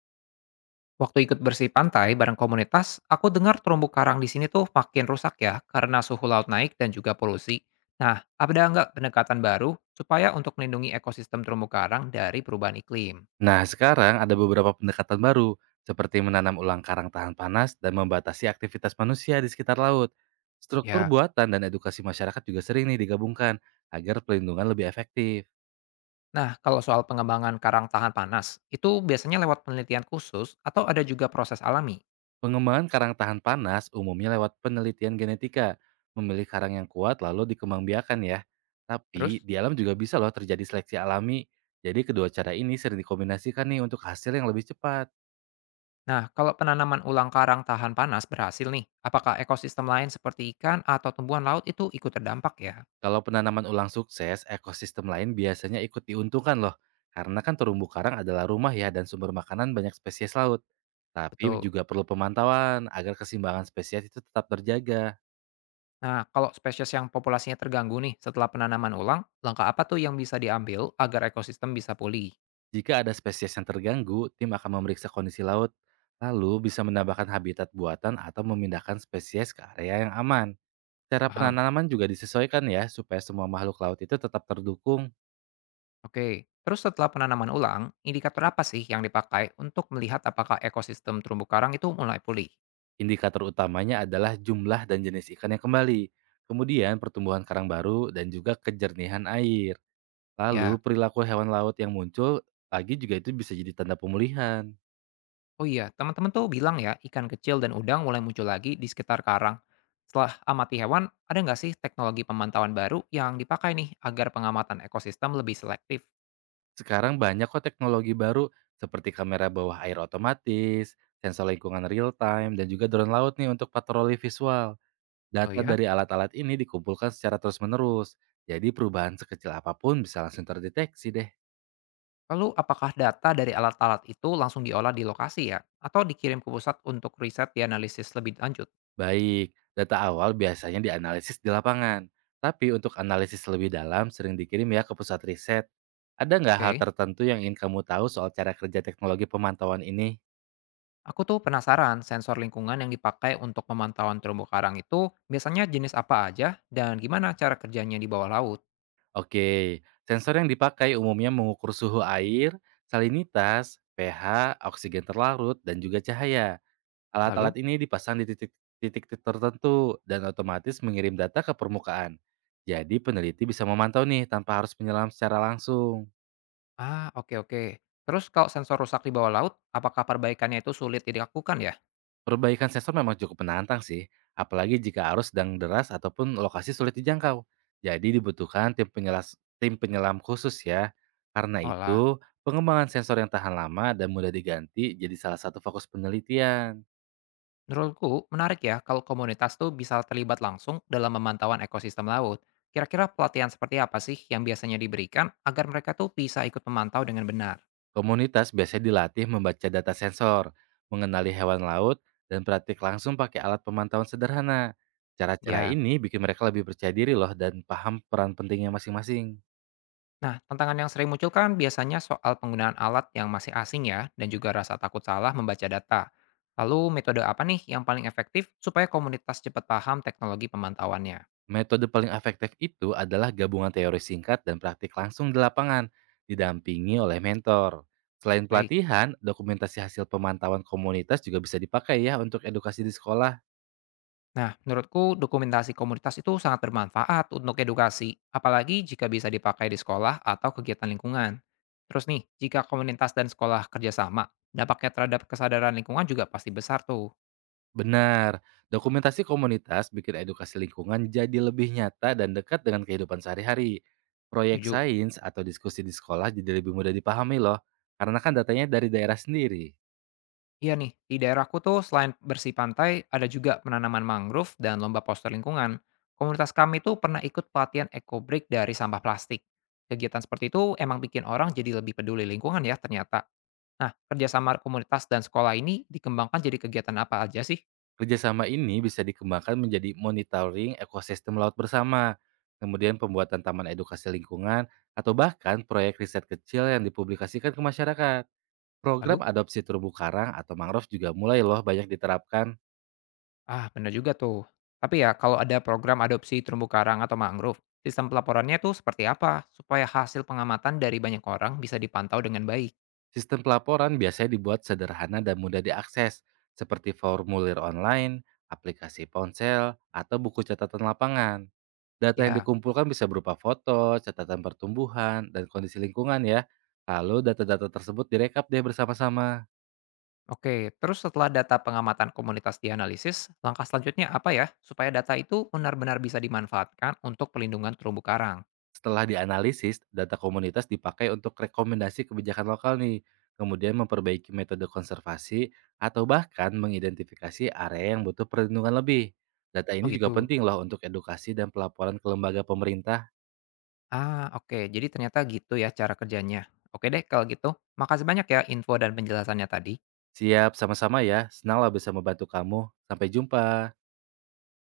Waktu ikut bersih pantai bareng komunitas, aku dengar terumbu karang di sini tuh makin rusak ya karena suhu laut naik dan juga polusi. Nah, ada nggak pendekatan baru supaya untuk melindungi ekosistem terumbu karang dari perubahan iklim? Nah, sekarang ada beberapa pendekatan baru, seperti menanam ulang karang tahan panas dan membatasi aktivitas manusia di sekitar laut. Struktur Ya. buatan dan edukasi masyarakat juga sering nih digabungkan agar pelindungan lebih efektif. Nah, kalau soal pengembangan karang tahan panas, itu biasanya lewat penelitian khusus atau ada juga proses alami? Pengembangan karang tahan panas umumnya lewat penelitian genetika, memilih karang yang kuat lalu dikembangbiakan ya. Terus? Tapi di alam juga bisa loh terjadi seleksi alami. Jadi kedua cara ini sering dikombinasikan nih untuk hasil yang lebih cepat. Nah, kalau penanaman ulang karang tahan panas berhasil nih, apakah ekosistem lain seperti ikan atau tumbuhan laut itu ikut terdampak ya? Kalau penanaman ulang sukses, ekosistem lain biasanya ikut diuntungkan loh. Karena kan terumbu karang adalah rumah ya dan sumber makanan banyak spesies laut. Tapi Betul. juga perlu pemantauan agar keseimbangan spesies itu tetap terjaga. Nah, kalau spesies yang populasinya terganggu nih setelah penanaman ulang, langkah apa tuh yang bisa diambil agar ekosistem bisa pulih? Jika ada spesies yang terganggu, tim akan memeriksa kondisi laut. Lalu bisa menambahkan habitat buatan atau memindahkan spesies ke area yang aman. Cara Paham? penanaman juga disesuaikan ya supaya semua makhluk laut itu tetap terdukung. Oke. Terus setelah penanaman ulang, indikator apa sih yang dipakai untuk melihat apakah ekosistem terumbu karang itu mulai pulih? Indikator utamanya adalah jumlah dan jenis ikan yang kembali, kemudian pertumbuhan karang baru dan juga kejernihan air. Lalu Ya. perilaku hewan laut yang muncul lagi juga itu bisa jadi tanda pemulihan. Oh iya, teman-teman tuh bilang ya, ikan kecil dan udang mulai muncul lagi di sekitar karang. Setelah amati hewan, ada nggak sih teknologi pemantauan baru yang dipakai nih agar pengamatan ekosistem lebih selektif? Sekarang banyak kok teknologi baru seperti kamera bawah air otomatis, sensor lingkungan real time, dan juga drone laut nih untuk patroli visual. Oh Data ya? dari alat-alat ini dikumpulkan secara terus-menerus, jadi perubahan sekecil apapun bisa langsung terdeteksi deh. Lalu apakah data dari alat-alat itu langsung diolah di lokasi ya? Atau dikirim ke pusat untuk riset dianalisis lebih lanjut? Baik, data awal biasanya dianalisis di lapangan. Tapi untuk analisis lebih dalam sering dikirim ya ke pusat riset. Ada nggak hal Oke. tertentu yang ingin kamu tahu soal cara kerja teknologi pemantauan ini? Aku tuh penasaran sensor lingkungan yang dipakai untuk pemantauan terumbu karang itu biasanya jenis apa aja dan gimana cara kerjanya di bawah laut. Oke, sensor yang dipakai umumnya mengukur suhu air, salinitas, pH, oksigen terlarut, dan juga cahaya. Lalu? Alat-alat ini dipasang di titik titik tertentu dan otomatis mengirim data ke permukaan. Jadi peneliti bisa memantau nih tanpa harus menyelam secara langsung. Ah, oke oke. Terus kalau sensor rusak di bawah laut, apakah perbaikannya itu sulit dilakukan ya? Perbaikan sensor memang cukup menantang sih, apalagi jika arus sedang deras ataupun lokasi sulit dijangkau. Jadi dibutuhkan tim penyelam khusus ya. Karena Olah. itu, pengembangan sensor yang tahan lama dan mudah diganti jadi salah satu fokus penelitian. Menurutku, menarik ya kalau komunitas tuh bisa terlibat langsung dalam pemantauan ekosistem laut. Kira-kira pelatihan seperti apa sih yang biasanya diberikan agar mereka tuh bisa ikut memantau dengan benar? Komunitas biasanya dilatih membaca data sensor, mengenali hewan laut, dan praktik langsung pakai alat pemantauan sederhana. Cara-cara Ya, ini bikin mereka lebih percaya diri loh dan paham peran pentingnya masing-masing. nah tantangan yang sering muncul kan biasanya soal penggunaan alat yang masih asing ya, dan juga rasa takut salah membaca data. Lalu metode apa nih yang paling efektif supaya komunitas cepat paham teknologi pemantauannya? Metode paling efektif itu adalah gabungan teori singkat dan praktik langsung di lapangan, didampingi oleh mentor. Selain Baik. pelatihan, dokumentasi hasil pemantauan komunitas juga bisa dipakai ya untuk edukasi di sekolah. Nah, menurutku dokumentasi komunitas itu sangat bermanfaat untuk edukasi, apalagi jika bisa dipakai di sekolah atau kegiatan lingkungan. Terus nih, jika komunitas dan sekolah kerjasama, dampaknya terhadap kesadaran lingkungan juga pasti besar tuh. Benar, dokumentasi komunitas bikin edukasi lingkungan jadi lebih nyata dan dekat dengan kehidupan sehari-hari. Proyek Tujuh. sains atau diskusi di sekolah jadi lebih mudah dipahami loh, karena kan datanya dari daerah sendiri. Iya nih, di daerahku tuh selain bersih pantai, ada juga penanaman mangrove dan lomba poster lingkungan. Komunitas kami tuh pernah ikut pelatihan eco break dari sampah plastik. Kegiatan seperti itu emang bikin orang jadi lebih peduli lingkungan ya ternyata. Nah, kerjasama komunitas dan sekolah ini dikembangkan jadi kegiatan apa aja sih? Kerjasama ini bisa dikembangkan menjadi monitoring ekosistem laut bersama, kemudian pembuatan taman edukasi lingkungan, atau bahkan proyek riset kecil yang dipublikasikan ke masyarakat. Program Lalu? adopsi terumbu karang atau mangrove juga mulai loh banyak diterapkan. Ah, benar juga tuh. Tapi ya, kalau ada program adopsi terumbu karang atau mangrove, sistem pelaporannya tuh seperti apa supaya hasil pengamatan dari banyak orang bisa dipantau dengan baik? Sistem pelaporan biasanya dibuat sederhana dan mudah diakses, seperti formulir online, aplikasi ponsel, atau buku catatan lapangan. Data yang Ya, dikumpulkan bisa berupa foto, catatan pertumbuhan, dan kondisi lingkungan ya. Lalu data-data tersebut direkap deh bersama-sama. oke. Terus setelah data pengamatan komunitas dianalisis, langkah selanjutnya apa ya supaya data itu benar-benar bisa dimanfaatkan untuk pelindungan terumbu karang? Setelah dianalisis, data komunitas dipakai untuk rekomendasi kebijakan lokal nih. Kemudian memperbaiki metode konservasi atau bahkan mengidentifikasi area yang butuh perlindungan lebih. Data ini Oh juga gitu. penting loh untuk edukasi dan pelaporan ke lembaga pemerintah. Ah, oke. Jadi ternyata gitu ya cara kerjanya. Oke deh kalau gitu. Makasih banyak ya info dan penjelasannya tadi. Siap, sama-sama ya. Senang lah bisa membantu kamu. Sampai jumpa.